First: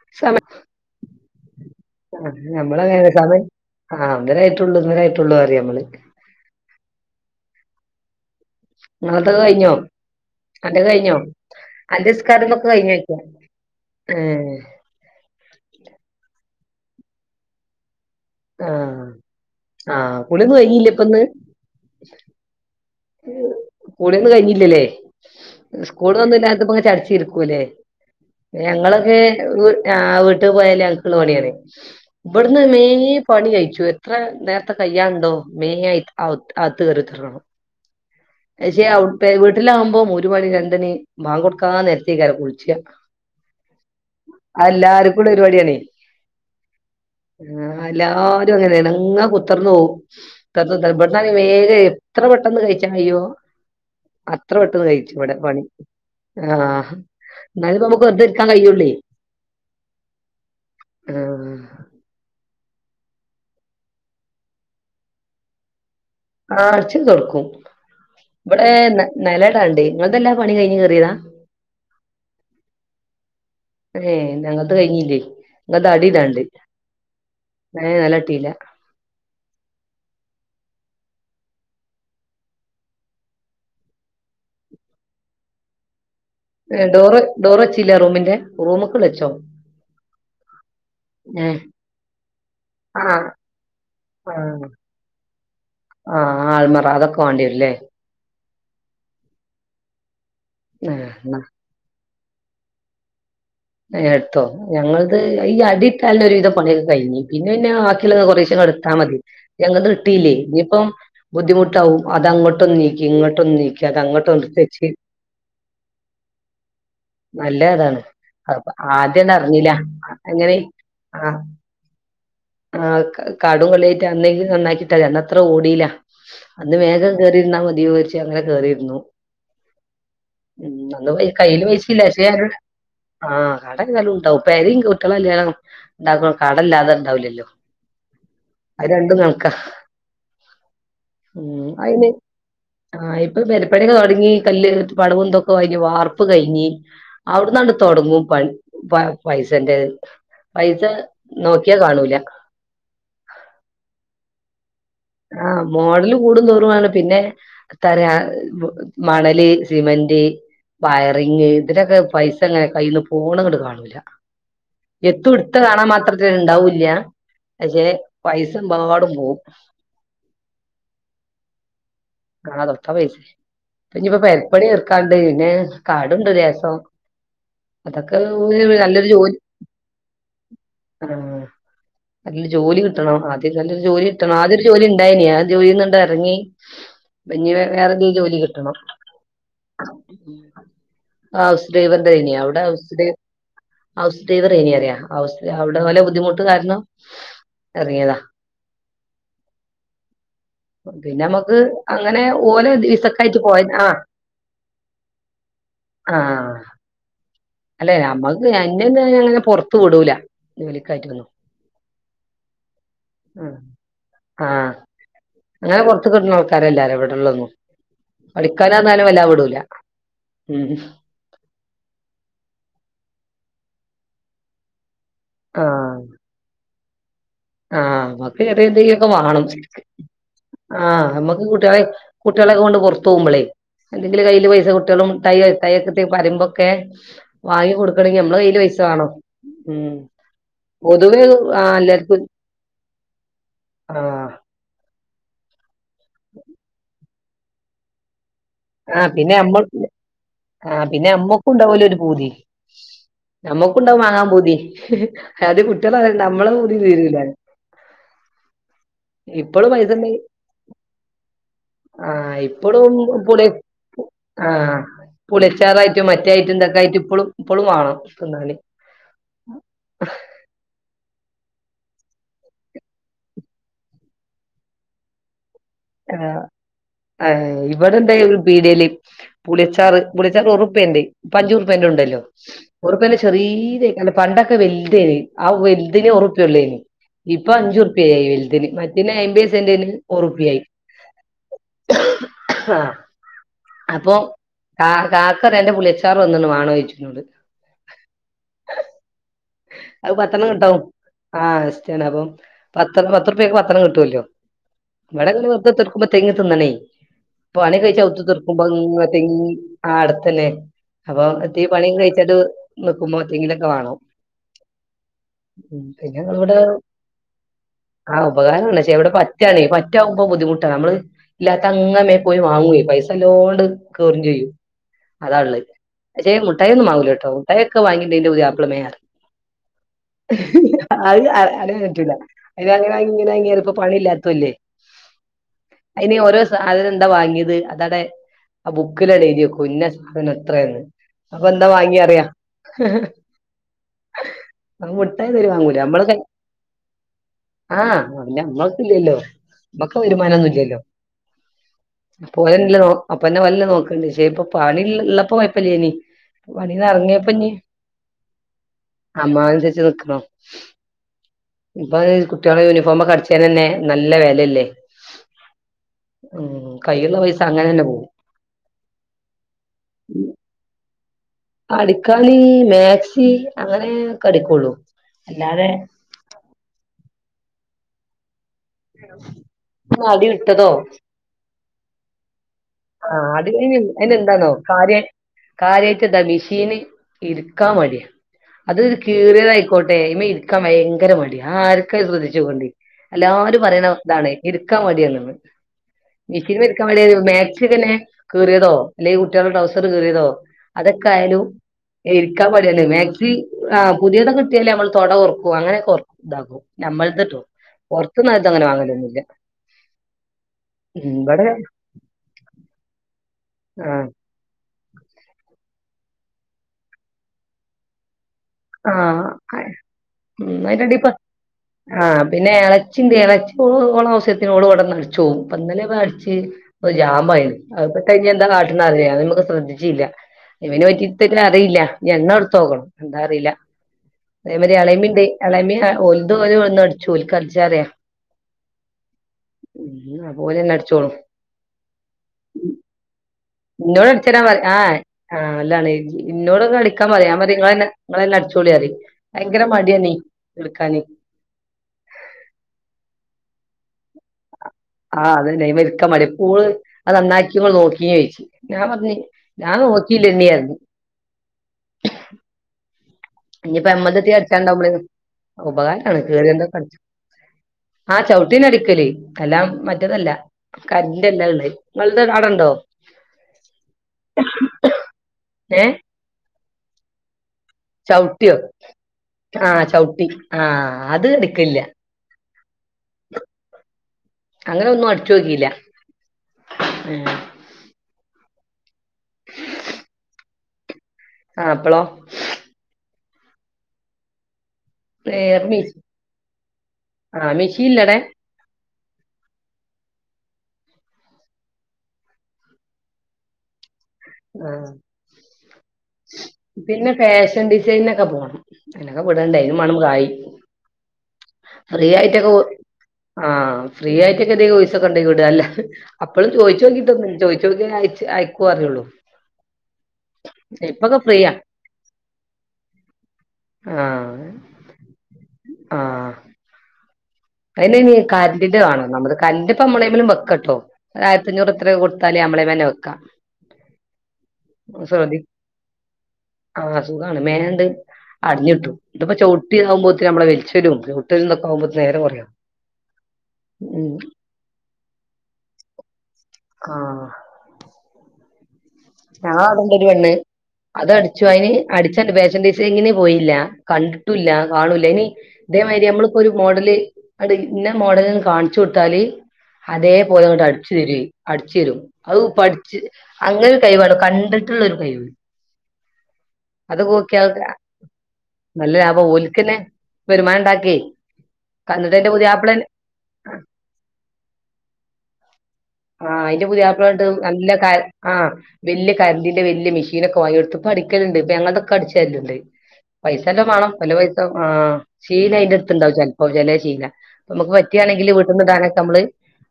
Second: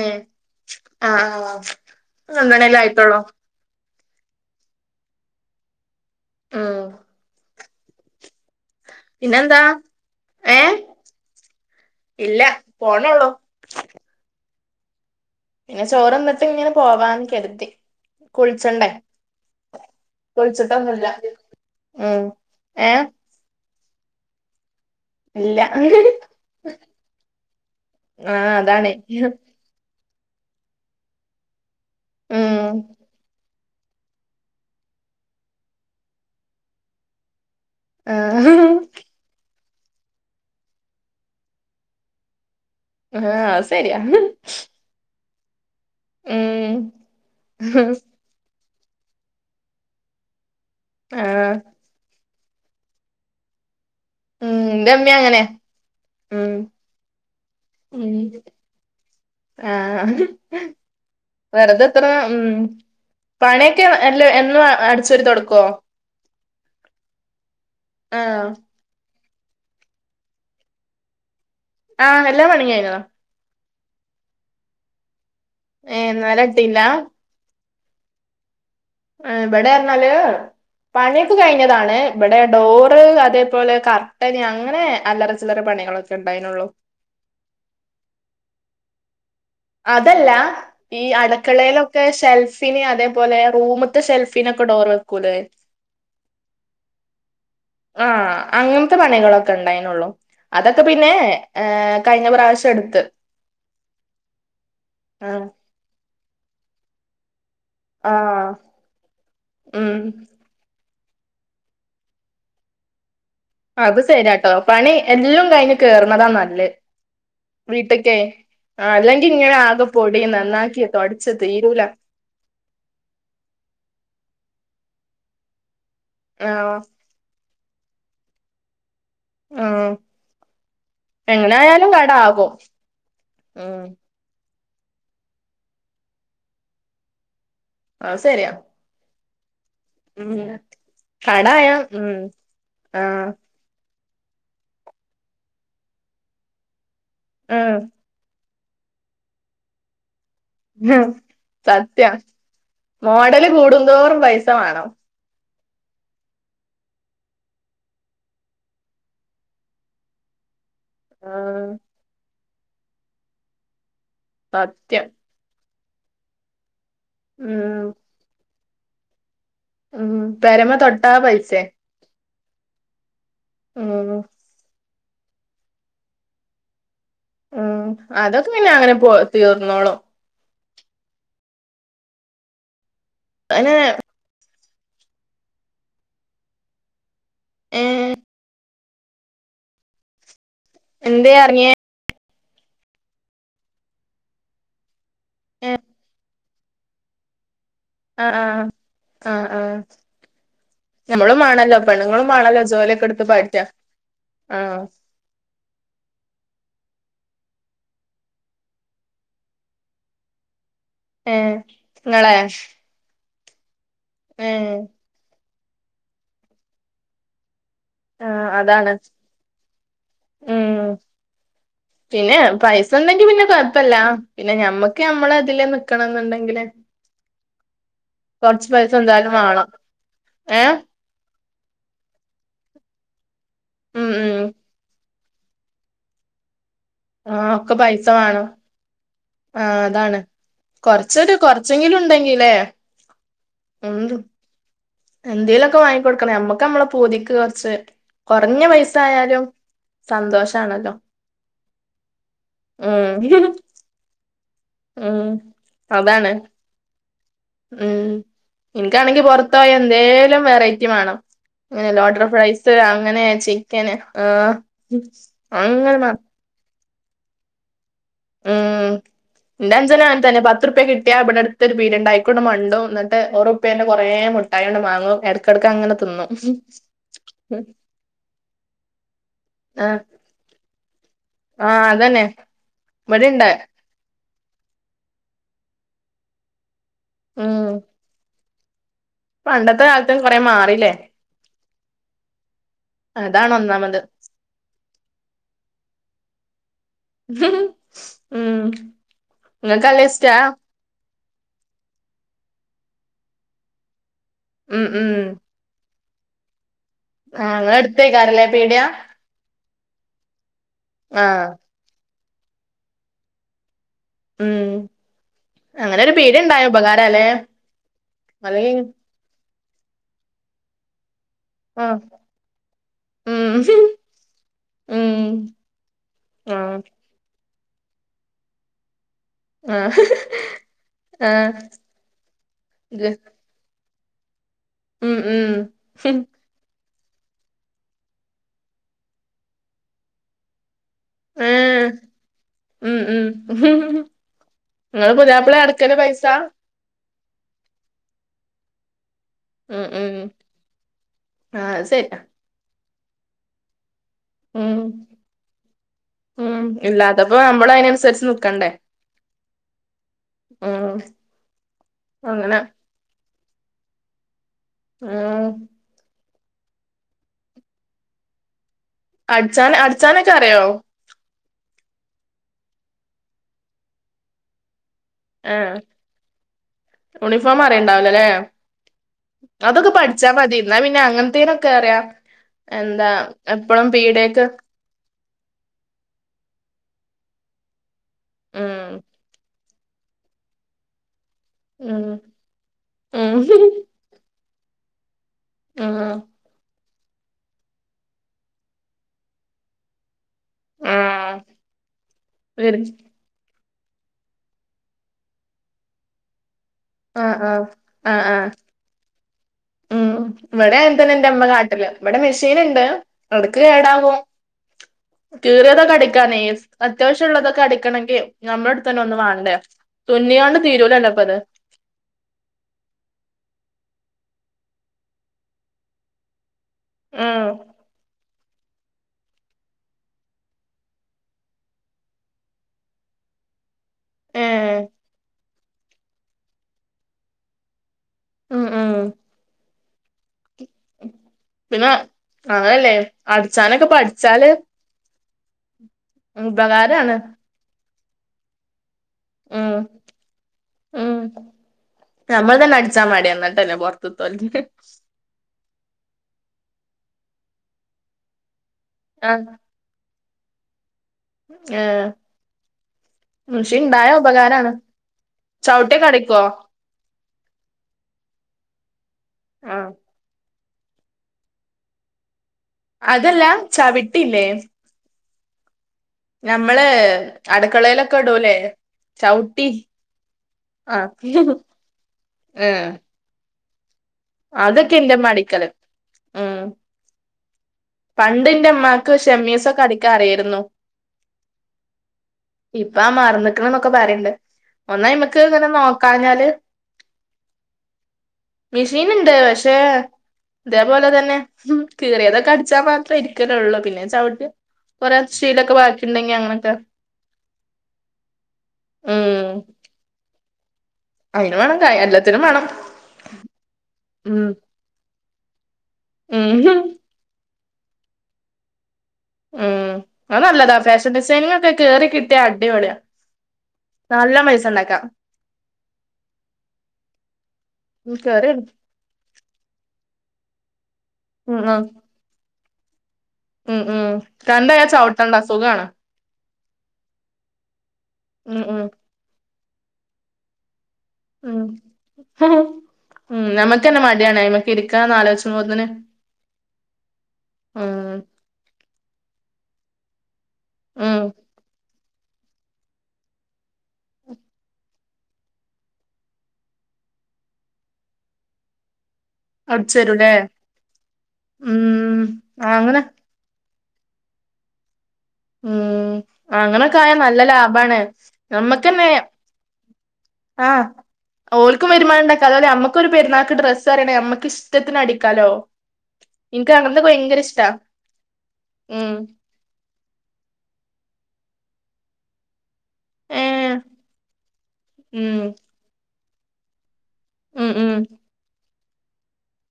ഉം സമ ആഹ് ആഹ് ആ രണ്ടെണ്ണല്ലേ നമ്മളങ്ങ ആയിട്ടുള്ളൂ സമയം ആ ഒന്നേരായിട്ടുള്ളു ഒന്നേരായിട്ടുള്ളു പറിയാം നമ്മള് ആ അതൊക്കെ കഴിഞ്ഞോ അത ഏഹ് കഴിഞ്ഞോ അന്റെ നി ഇല്ല സ്കാരന്നൊക്കെ കഴിഞ്ഞോക്ക പോണൊള്ളൂ പിന്നെ ചോറ്ന്നിട്ട് ഇങ്ങനെ പോവാൻ കരുതി കുളിച്ചണ്ടേ ആഹ് ആഹ് കുളിയൊന്നും കഴിഞ്ഞില്ല കുളിച്ചിട്ടൊന്നുമില്ല ഇപ്പന്ന് ഉ ഏ ആ കുളിയോന്നും കഴിഞ്ഞില്ലല്ലേ സ്കൂളൊന്നുംല്ലാത്ത ചടിച്ചിരിക്കൂല്ലേ ആഹ് അതാണ് ഞങ്ങളൊക്കെ ഒരു ആ വീട്ടിൽ പോയാല അക്കള് പണിയണേ ഇവിടുന്ന് ഉം മെയിൻ പണി കഴിക്കും എത്ര നേരത്തെ കയ്യുണ്ടോ മെ ആയി അത്ത് കരുത്തിറക്കണം ആഹ് പക്ഷെ വീട്ടിലാവുമ്പോ ഒരു മണി രണ്ടണി ബാങ്ക് കൊടുക്കാ നേരതെ ക്കാരൻ കുളി ആ അയ് ശരി എളുപ്പം പരിപാടിയാണ് ആ എല്ലാരും അങ്ങനെ തന്നെ ങ്ങനേ കുത്തിർന്നു പോവും കുത്തർന്ന് കുത്തർന്ന് ഇവിടുന്ന് ആണെങ്കിൽ ആഹ് വേഗ എത്ര പെട്ടെന്ന് കഴിച്ചാ കയ്യോ അത്ര ഉം പെട്ടെന്ന് കഴിച്ചു ഇന്റെമ്മീം ഇവിടെ അങ്ങനെ പണി ആ ഉം എന്നാലപ്പോ നമ്മക്ക് വെറുതരിക്കാൻ കഴിയുള്ളേ ആ ആഹ് വെറുതെ കുത്തർന്ന ഉം പണിയൊക്കെ എല്ല എന്നും അടിച്ചു വാരി തുടകോ ആ അടിച്ചെരി തുടക്കം ആഹ് ഇവിടെ നിലടാണ്ട് നിങ്ങതെല്ലാ പണി കഴിഞ്ഞ് കയറിയതാ ആ എല്ലാം എല്ലാ പണിം കഴിഞ്ഞതാ ഏ ഞങ്ങത് കഴിഞ്ഞില്ലേ ഏ നേലം ഇട്ടിയില്ല ഏ നിലം ഇട്ടിയില്ല ആ ഇബടെ പറഞ്ഞാല് പണിയൊക്കെ കഴിഞ്ഞതാണ് ഇവടെ ഡോറ് അതേ പോലെ കർട്ടന് അങ്ങനെ അല്ലറാ ചില്ലറാ പണികളൊ ഡോറ് ഡോറ് വെച്ചില്ലാ റൂമിന്റെ റൂമൊക്കെ വെച്ചോ അതല്ലാ ഈ ഏഹ് അടക്കളയിലൊക്കെ ഷെൽഫിന് ആഹ് അതേപോലെ റൂമത്തെ ഷെൽഫി ഡോറ് വെക്കൂല്ലോ ആ ആൾമറാ അതൊക്കെ വാ ണ്ടിരുല്ലോ ആ അങ്ങനത്തെ പണികളൊക്കെ ഒണ്ടായ്നെള്ളൂ അതൊക്കെ ആഹ് പിന്നെ ന്നാ ആ കഴിഞ്ഞ പ്രാവശ്യം എട്ത്ത് എട്ത്തോ ഞങ്ങളത് ഈ അടിട്ടാല് ഒര് വിധം പണിയൊക്കെ കഴിഞ്ഞ് പിന്നെ പിന്നെ ആ വാക്കിയെള്ളാ കൊറേശേ എട്ത്താ മതി ഞങ്ങന്ന് ഉം കിട്ടില്ലേ ഇനിയിപ്പം ബുദ്ധിമൊട്ടാവും അത് അങ്ങോട്ടൊന്ന് നീക്കി ഇങ്ങോ അങ്ങട്ടും നീക്കി അത് ശരിയാട്ടോ [unintelligible] പണി എല്ലാം കഴിഞ്ഞ് കേറുന്നതാ നല്ലെ നല്ല അതാണ് വീട്ടക്കേ അപ്പം ആ ആദ്യം അല്ലെങ്കി അത് ഇങ്ങനെ അറിഞ്ഞില്ല ആകെ പൊടി അങ്ങനേ നന്നാക്കി ആാ തൊടച്ച് തീരൂല ആ കാടും [unintelligible] അന്നെങ്കി നന്നായിട്ടാ മതി അന്ന് അത്ര ഓടില്ലാ ആ അന്ന് വേഗം കേയറിയിര്ന്നാ മതിയെന്ന് വെച്ച് അങ്ങനെ കേറിര്ന്നു ആാ ഉം അന്ന് കയ്യില് പൈസില്ലാ പശെ ആകും ആാ ഉം കാടോം എന്നാലും ഒണ്ടാവും പേരേയും കൂട്ടികളടേ കല്ലിയാണോ [unintelligible] കടം ഇല്ലാതൊണ്ടാവുല്ല്യാ അത് ശെരിയാ ഉം ആയ്ന് ആഹ് ഇപ്പം പെരപ്പാളിയോ [unintelligible] വാർപ്പ് കഴിഞ്ഞ് അവടന്നാണ്ട് ഉം തൊടാങ്ങും പ പ പൈസെന്റെ പൈസ നോക്കിയാ സത്യം കാണൂല്ലാ മോഡല് കൂടുന്തോറും പൈസാ വേണം ആാ മോഡല് കൂടുതോറും ആണ് പിന്നെ തര മണല്, സിമന്റ് വയറിങ് ആഹ് ഇതിനലൊക്കെ പൈസാ ഇങ്ങനെ കയ്യിന്ന് പോണൊങ്ങട്ട് കാണൂല്ലാ സത്യം [unintelligible] പശെ ഉം പൈസാ പാട് പോം ഉം പെരാമ തൊട്ടാ പൈസായാ പിന്നെ ഇപ്പം പെരപ്പണി നിർ കണ്ട് പിന്നെ കാടുണ്ട് രെസം ഉം അതൊക്കെ പിന്നെ [unintelligible] അങ്ങനെ നല്ലൊരു പോ ജോലി തീർന്നോളും ആ നല്ലൊര് ജോലി കിട്ടണം ആദ്യം അങ്ങനെ നല്ലൊരു ജോലി കിട്ടണം ആദ്യ ഒര് ജോ ജോലി ഒണ്ടായനിയോ ജോലിന്ന് എറങ്ങി [unintelligible] വേറെന്താങ്കിലും ഏഹ് ജോലി കിട്ടണം ആാ [unintelligible] എന്തേ അവ് എറങ്ങിയേ [unintelligible] ഹൗസ് ഡ്രൈവെറേനി ഏഹ് ഇവടെ ബുദ്ധിമു കാരണം ഇറങ്ങിയതാ ആാ ആാ ആാ ആാ പിന്നെ നമ്മളും നമുക്ക് വേണല്ലോ അങ്ങനെ പെണ്ണുങ്ങളും വേണല്ലോ ഓലെ ജോലിയൊക്കെ വിസക്കായിട്ട് എട്ത്ത് [unintelligible] ആാ ആാ അല്ലെ നമ്മക്ക് എന്നെയോന്നും അയ്ന് അങ്ങനാ പൊറത്ത് വിടൂല്ലാ യെ നിങ്ങാളെ ആാ അങ്ങനെ കൊറച്ച് കിട്ടാണം ആൾക്കാരല്ലോരില്ലാരും ഇവടെ ഒള്ളു ആഹ് അതാണ് പഠിക്കാനന്നാലും വെല്ലാ വിടൂല്ലാ ഉം പിന്നെ പൈസ ഉണ്ടെങ്കി പിന്നെ കൊഴ്പ്പാല്ലേ പിന്നെ ഞമ്മക്ക് നമ്മള് അതില് നിക്കണം എന്നേണ്ടെങ്കില് ആാ നമ്മക്ക് [unintelligible] എന്തായാലും വാങ്ങാണം വേണം ഏ ആാ നമ്മക്ക് കു കുട്ടികളെ കുട്ടികളൊക്കെ കൊണ്ട് പൊറത്ത് പോമ്പോളേ ഉം എന്തെങ്കിലും ഉം കയ്യില് പൈസ കുട്ടിളോം [unintelligible] ആ വാങ്ങി ഒക്കെ പൈസ കൊടുക്ക്ണെങ്കി നമ്മളെ വേണം കയ്യില് പൈസാ വേണം ആ ഉം അതാണ് പൊതുവേ ആാ എല്ലാർക്കും ഉണ്ട് ആഹ് എന്തേലൊക്കെ വാങ്ങിക്കൊടുക്കണ നമ്മക്ക് നമ്മളെ പതിക്ക് കുറച്ച് കുറഞ്ഞ പൈസ ആായാലും ആഹ പിന്നെ അമ്മക്കും ഉണ്ടാവുംല്ലോ ഒരു പൂതി ഉം അമ്മക്ക ഉണ്ടാവും വാങ്ങാൻ പൂതി ഉം അത് കുട്ടികള അണ്ട് അതാണ് നമ്മള കതി തീരല്ല ഉം എനിക്കാണെങ്കി പുൊറത്ത ഇപ്പളും പോയ പൈസണ്ടെങ്കി എന്തേലും വെറൈറ്റി വേണം അങ്ങനെ ലോഡർ് ആഹ് സ് ഇപ്പളും പുളി അങ്ങനെയാച്ച െ ആഹ ആഹ് അങ്ങനെ പുളിയച്ചാറായിട്ടും മാ മറ്റേ ആയിട്ടും ഇതൊക്കെ ആട്ട് ഇപ്പോഴും ഇപ്പോഴും കാണണം ഉം എഞ്ചന തന്നെ പത്ത്പ്യ കിട്ട ത്തിയാ ഇവിടെ അടുത്തൊരു പീടിയോണ്ടായി അയാക്കുട് മണ്ടും ന്നിട്ട് ഒര്റുപ്പേന്റെ കൊറേ മുട്ടായി അങ്ങട് വാങ്ങും എടു അങ്ങനെ തിന്നും ആ ഇവിടൊണ്ട് ഒരു പീടികേല് പുളിയച്ചാറ് ആഹ് പുളിയച്ചാറിന് ഒറുപ്യയുണ്ടെ ഇപ്പ ആഹ് അഞ്ചുറുപ്യെന്റെ ഉണ്ടല്ലോ അതന്നെ ഒറുപ്യെന്റെ ഇവിടെണ്ട് ചെറീതെ പണ്ടൊക്കെ വലുതേന് ആ വലുതിന് ഉറുപ്യെ ഉള്ളേന് ഇപ്പൊ ഉം അഞ്ചുറുപ്യായി വലുതിന് മറ്റ പിന്നെ അയിന്റേം പണ്ടത്തെ സെന്റിന് കാലത്തും കൊറേ ഒറുപ്പിയായി ആഹ് അതാണൊന്നാമത് അപ്പൊ കാ കാക്കറെന്റെ പുളിയാച്ചാറ് വന്നൊന്ന് വണോദിച്ചുംകൊണ്ട് ങ്ങക്ക് നല്ലേശ്റ്റാ ആഹ് ഇഷ്റ്റാണ് അപ്പം പത്തെ പത്തുറുപ്യക്ക് പത്തെണ്ണം കിട്ടുവല്ലോ ഉം ഉം ഇവിടങ്ങനെ ആഹ് ഇങ്ങളെ അടുത്തേക്കാരല്ലേ പീടിയ [unintelligible] [unintelligible] ആ അടുത്തല്ലെ അപ്പൊ ആഹ് ഇത്തീ പണിയും കഴിച്ചിട്ട് നിക്കുമ്പോ എന്തെങ്കിലോക്കെ വേണം ഉം ഉം അങ്ങനെ ഒരു പിന്നെ പീടിയ നിങ്ങളിവിടെ ഇണ്ടായ ഉപകാരാല്ലേ ആ ഉപകാരല്ല അല്ലെങ്കി ക്ഷെ ഇവിടെ പ ക്കിയാലേ പറ്റാവുമ്പൊ ബുദ്ധിമുട്ടാ ഞമ്മള് ഇല്ലാത്ത ആഹ് [unintelligible] പോയി വാങ്ങുവേ പൈസല്ലോണ്ട് ഉം കേറീം ചെയ്യും ഉം അതാ ഉള്ളെ പക്ഷെ മുട്ടായി ആഹ് ഒന്നും വാങ്ങൂല്ല കേട്ടോ മുട്ടായി ഒക്കെ വാങ്ങിമ്പം ന്റെ ഉതിയാക്ല മേയാറ് ആഹ് അത് അ ആഹ് അതൊന്നും പറ്റൂല്ല അത് ഇങ്ങനായി ഇത് അങ്ങനായി അങ്ങേരിപ്പം ഇപ്പൊ അവളില്ലാത്തുവല്ലെ ഉം ഉം അയിന് ഓരോ സാധനം വിടെ വാങ്ങിയത് അതടെ ആ ബുക്കിലടെ എഴുതി വയ്ക്കും ഇന്ന സാധനം ഇത്രയാന്ന് അപ്പൊ എന്താ ഏഹ് വാങ്ങിയ അറിയാം ഉം ഉം ഇങ്ങളെ മുട്ടായി പുതിയാപ്ല തരുവാങ്ങൂല അടക്കല് നമ്മള കൈ പൈസ ആഹ് വ്ല അമ്മാക്ക് ഇല്ലല്ലോ ഉം ഇവൾക്ക് ഉം വരുമാനോന്നും ഇല്ലല്ലോ ആഹ് അത് ശരിയാ [unintelligible] നോക്കേണ്ടി വരും ദേ ഇപ്പ ഉം പണി ഇള്ളപ്പോ കുഴപ്പ ഇല്ലേന് ഉം പണി ഇല്ലാത്തപ്പോ കുറഞ്ഞപ്പയിനി നമ്മള് അയിനനുസരിച്ച് നിക്കണ്ടേ അമ്മതനുസരിച്ച് നിക്കണോ ഉം ഇപ്പൊ അങ്ങനെ കുട്ടികളെ യൂണിഫോമൊക്കെ അടിച് ച്ചാൽ തന്നെ നല്ല വിലയല്ലേ ആഹ് ഉം കൈയൂള്ള പൈസ അങ്ങനെ തന്നെ പോവും അടിച്ചാൻ അടിച്ചാനൊക്കെ അറിയോ അടിക്കാന് മാക്സി അങ്ങനേ ക്ക അടിയ്ക്കൂള്ളു ആ യൂണിഫോം അറിയണ്ടാവലല്ലേ അതൊക്കെ ഒന്ന് അടി പഠിച്ചാ വിട്ടതോ മതിന്നാ പിന്നെ അങ്ങനത്തേനൊക്കെ അറിയ ആഹ് [unintelligible] എന്താന്നോ കാര്യേ കാര്യായിട്ടെന്താ മെഷീന് എടുക്കാൻ മടിയാ അത് ഉം കീറിയതായി ക്കോട്ടെ [unintelligible] എടുക്കാൻ ഭയങ്കര മടിയാ ഉം ആർക്കും ശ്രദ്ധിച്ചു പോണ്ടെ ഉം എല്ലാരും പറയണ ഇതാണെ എടുക്കാൻ മടിയാണെന്ന് ആഹ് മെഷീൻ എടുക്കാൻ [unintelligible] [unintelligible] കീറിയതോ അല്ലെങ്കിൽ കുട്ടികളുടെ ഡ്രൗസർ കീറിയതോ അതൊക്കെ ആയാലും ആഹ് ഇരിക്കാൻ മടിയല്ല മാക്സി ആഹ് പുതിയത് കിട്ടിയാലേ നമ്മള് തൊട ഒറക്കു അങ്ങനൊക്കെ ഇതാകും ആഹ് നമ്മൾതിട്ടോ ആഹ് ആഹ് പുറത്തുന്ന് ആഹ് അതങ്ങനെ വാങ്ങലൊന്നുമില്ല ഉം ഇവിടേം ഉണ്ട് [unintelligible] എന്റെമ്മ നാട്ടില് ഇവിടെ മെഷീനുണ്ട് എടക്ക് ആ കേടാവോ [unintelligible] അത്യാവശ്യമുള്ളതൊക്കെ അടക്കണോങ്കി ആഹ് എങ്ങരുണ്ടിപ്പ തീരൂലല്ലോ ഇപ്പത് ആഹ് പിന്നെ ഇളച്ചിന്റെ ഇളച്ചി [unintelligible] [unintelligible] കൊണ്ടോന്ന് അടിച്ച് പോവും അപ്പ ഇന്നലെ ഒക്കെ അടിച്ച് പ്പ ഉം ജാമായി അതൊക്കെ കഴിഞ്ഞ് [unintelligible] അറിയ നമുക്ക് ശ്രദ്ധിച്ചില്ല ഇവന് പറ്റി [unintelligible] അറിയില്ല എണ്ണ കൊടുത്ത് നോക്കണം ന്താ അറിയില്ല ഏഹ് [unintelligible] അല്ല്മ ഒലുതോല ഒന്ന അടിച്ചുോലിക്കടിച്ചറിയാ ഉ ഉ ഉ അതുപലെന്നെ അടിച്ചോളും പിന്നെ അങ്ങനല്ലേ അടിച്ചാനൊക്കെ ഇോടെ എ പഠിച്ചാല് തരാമാ ആഹ് ആഹ് അല്ല ഇന്നോട്ൊ അടിക്കാൻ മ ഉപകാരാണ് പറയാ മതിങ്ങളന്നെ നിങ്ങളന്നെ അടിച്ചുൊളാറി ഉ ഉ നമ്മൾ തന്നെ അടിച്ചാ മട എന്നിട്ട്ന്നെ പറത്ത് തിക്ക ആ് അതന്നെയ വക്കാ മടിപ്പൂള് അത് നന്നാക്കിയമ്മോൾ നോക്കിയ ചയിച്ചു ഞാ പ ഞാനും വക്കീല എണ്ിയർരുന്നു ആഹ ഇനിയിപ്പോ എമ്മതി അടച്ചാണ്ടാവളി ഉപകാരം ചവിട്ടിയൊക്കെ കണ അടിക്കോ കേയറി എന്ത ആഹ ചവിട്ടി നടി എല്ലാം ആഹ് മറ്റതല്ല കല്ലാംള്ള അതെല്ലാം ചവിട്ടല്ലേ ഏ നമ്മള് അട കളലൊക്കെ ചവിട്ടിയോ ഇടല്ലേ ചവിട്ടി ആഹ് ചവിട്ടി ആ ആഹ് അത് അടിക്കലില്ല ആഏ അങ്ങനെ ഒന്നും അതക്കിന്റെെ മിക്കല അടിച്ചോക്കിയില്ല ഉം ഏഹ് എന്റെ അമമാക്ക് ഷെമീസ ഒക്കെ അടിക്കാ അറിയായിരുന്നു ആ അപ്പളോ ഇപ്പ ആ മാറ നിിക്കണന്നൊക്കെ പറയണ്ട് ഒന്നാ ഇമക്ക് ഏഹ് ഇങ്ങനെ മി നോക്കാഞ്ഞാല് ആഹ് മിഷീൻല്ലടെ മെഷീൻണ്ട് പക്ഷേ അതേപോലെ തന്നെ കീറിയതൊക്കെ അടിച്ചാൽ മാത്രേ ഇരിക്കലള്ളൂ പിന്നെ ട്ട് ആഹ് കൊറെേ സ്ീലൊക്കെ ബാക്കി ഉണ്ടെങ്കി അങ്ങനെയൊക്കെ ഡിസൈനൊക്കെ പോണം അതിനൊക്കെ ഉം വിടേണ്ട അന് മണം കായ അയിന് വേണം കൈ ഫ്രീ എല്ലത്തിനും ആയിട്ടൊക്കെ വേണം ആ ഫ്രീ ഉം ആയിട്ടക്കെ എസക്കെ ടല്ല അപ്പോഴും ഉം ചോദു നോക്കിട്ടൊന്നന്ന് ചോദിച്ചു നോക്കി അ അയക്ക അറിയുള്ളൂ ഉം അ നല്ലതാ ഫാഷൻ ഫ്രീയാ ഡിസൈനിങ് ഒക്കെ കേറി കിട്ടിയ അടിപളയാ നല്ല പയസുണ്ടാക്കാ ആഹ ഉം പിെ കേറി വരും. കല്ലന്റെ വേണോ നമ്മള് കല്ലപ്പ മമ്മളലും വെക്കട്ടോ ആയിരത്തി ഉം അഞ്ഞൂറ് ആഹ് എത്ര കൊടുത്താലല് നമ്മളെവനെ വെക്കാം ഉം ഉം രണ്ടയാച്ചവിട്ടണ്ട ശ്രദ്ധി അസുഖാണ് ആഹ് സുഖമാണ് മേണ്ട ഉം ഉം അടിഞ്ഞിട്ടു ഇപ്പ ചവിട്ടി ആാവുമ്പോ ഒത്തി നമ്മളെ വലിച്ചു ഉം ട്ടിൽന്നക്കെ ആകുമ്പ നേരം കുറയാ ഉം നമ്മക്ക്ന്നെ മടിയാണ് ്മക്ക് ഇരിക്ക നാല വച്ച മുന്നെ ആഹ് ഉം ഞൻ അടണ്ട ഒരു വെണ്ണ് അത് ഉം അടിച്ചു അതിന് അട പ പങ്ങനെ പോയില്ല കണ്ടിട്ടില്ല കാണൂില്ല ഇനി ഇതേമാതിരി നമ്മളിപ്പോൊ ഒരു മോഡല് അത് ഇന്ന മോഡലന്ന് കാണിച്ചു കൊട്ടാലേ അടിച്ചേരൂലേ അതേപോലെ അങ്ങോട്ട അടിച്ചു തര അടിച്ചു തരും ഉം അത്പ്പ ആ അടിച്ച് അങ്ങനെ അങ്ങ കൈിട കണ്ടിട്ടുള്ളൊരു കൈിവാണ് ഉം അങ്ങനൊക്കെ ആയാൽ നല്ല ലാഭാണ് നല്ല നമ്മക്കെന്നെ ലാഭം ഓൽക്കന്നെ വരുമാനം ഉണ്ടാക്കി ഓർക്കും എന്നിട്ട് അതിന്റെ വരുമാനംണ്ടാക്കാം അതുപോലെ പുതിയാപ്ലൻ നമ്മുക്ക ഒരു പെരുന്നാൾക്ക് ഡ്രസ്സ് അറണേ അമ്മക്കക്ക് ഇഷ്ടത്തിന് അടിക്കാലോ ആഹ് അതിന്റെ ഇൻക്ക് അങ്ങനത്തൊക്കെ പുതിയ് ഭയങ്കര ഇഷ്ടാ നല്ല ആ് വല്യ ഉം കന്ന്റെ വല് മെഷൻൊക്കെ വയോടുപ്പ അടിക്കലണ്ട്പ്പ ഞങ്ങളൊക്കെ അടിച്ചാലുണ്ട് പൈസ എല്ലാം ഏഹ് വേണം പല പൈസ ആ ഉം ശീല അയിന്റെ അടുത്ത്ണ്ടാവും ചിലപ്പോ ചില ശീല ഉം നമുക്ക് ഉം പറ്റാണെങ്കില് വീട്ടന്ന്ടാനൊക്കെ നമ്മള്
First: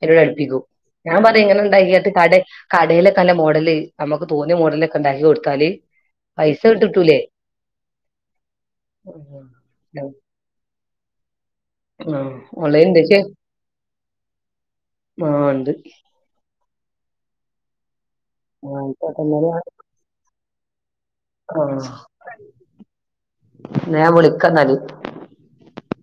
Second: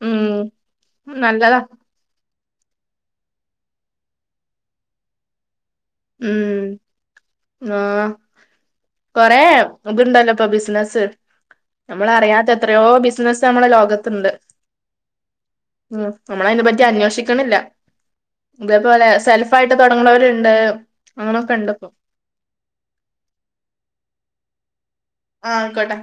അതിനോട് ഉം അടുപ്പിക്കും ഞാൻ പറിൽ നല്ലതാ ഇങ്ങനെ ഇണ്ടാക്കീട്ട് ടെ കടേലൊക്കല്ല മോഡല് നമുക്ക് തോന്ന്യെ മോഡലൊക്കെ ഇണ്ടാക്ക്യൊടുത്താല് പൈസ കിട്ടിട്ടൂ ആ കൊറെ ഉം. തിണ്ടല്ലപ്പൊ ബിസിനസ് നമ്മള ആ അറിയാത്ത എത്രയോ ഓൺലൈൻ ഉണ്ട് പക്ഷേ ബിസിനസ്സ് നമ്മള ലോകത്തിണ്ട് ആ ഉണ്ട് ഉ നമ്മള അതിനെ പറ്റി അന്വേഷി ക്ക്ണില്ല ആ ഇതേപലെ ആയിക്കോട്ടെ എന്നാല് സെൽഫ ആയിട്ട് തുടങ്ങുന്നവരുണ്ട് ആ ഞാൻ വിളിക്കന്നാല് ആഹെ കോട്ടെ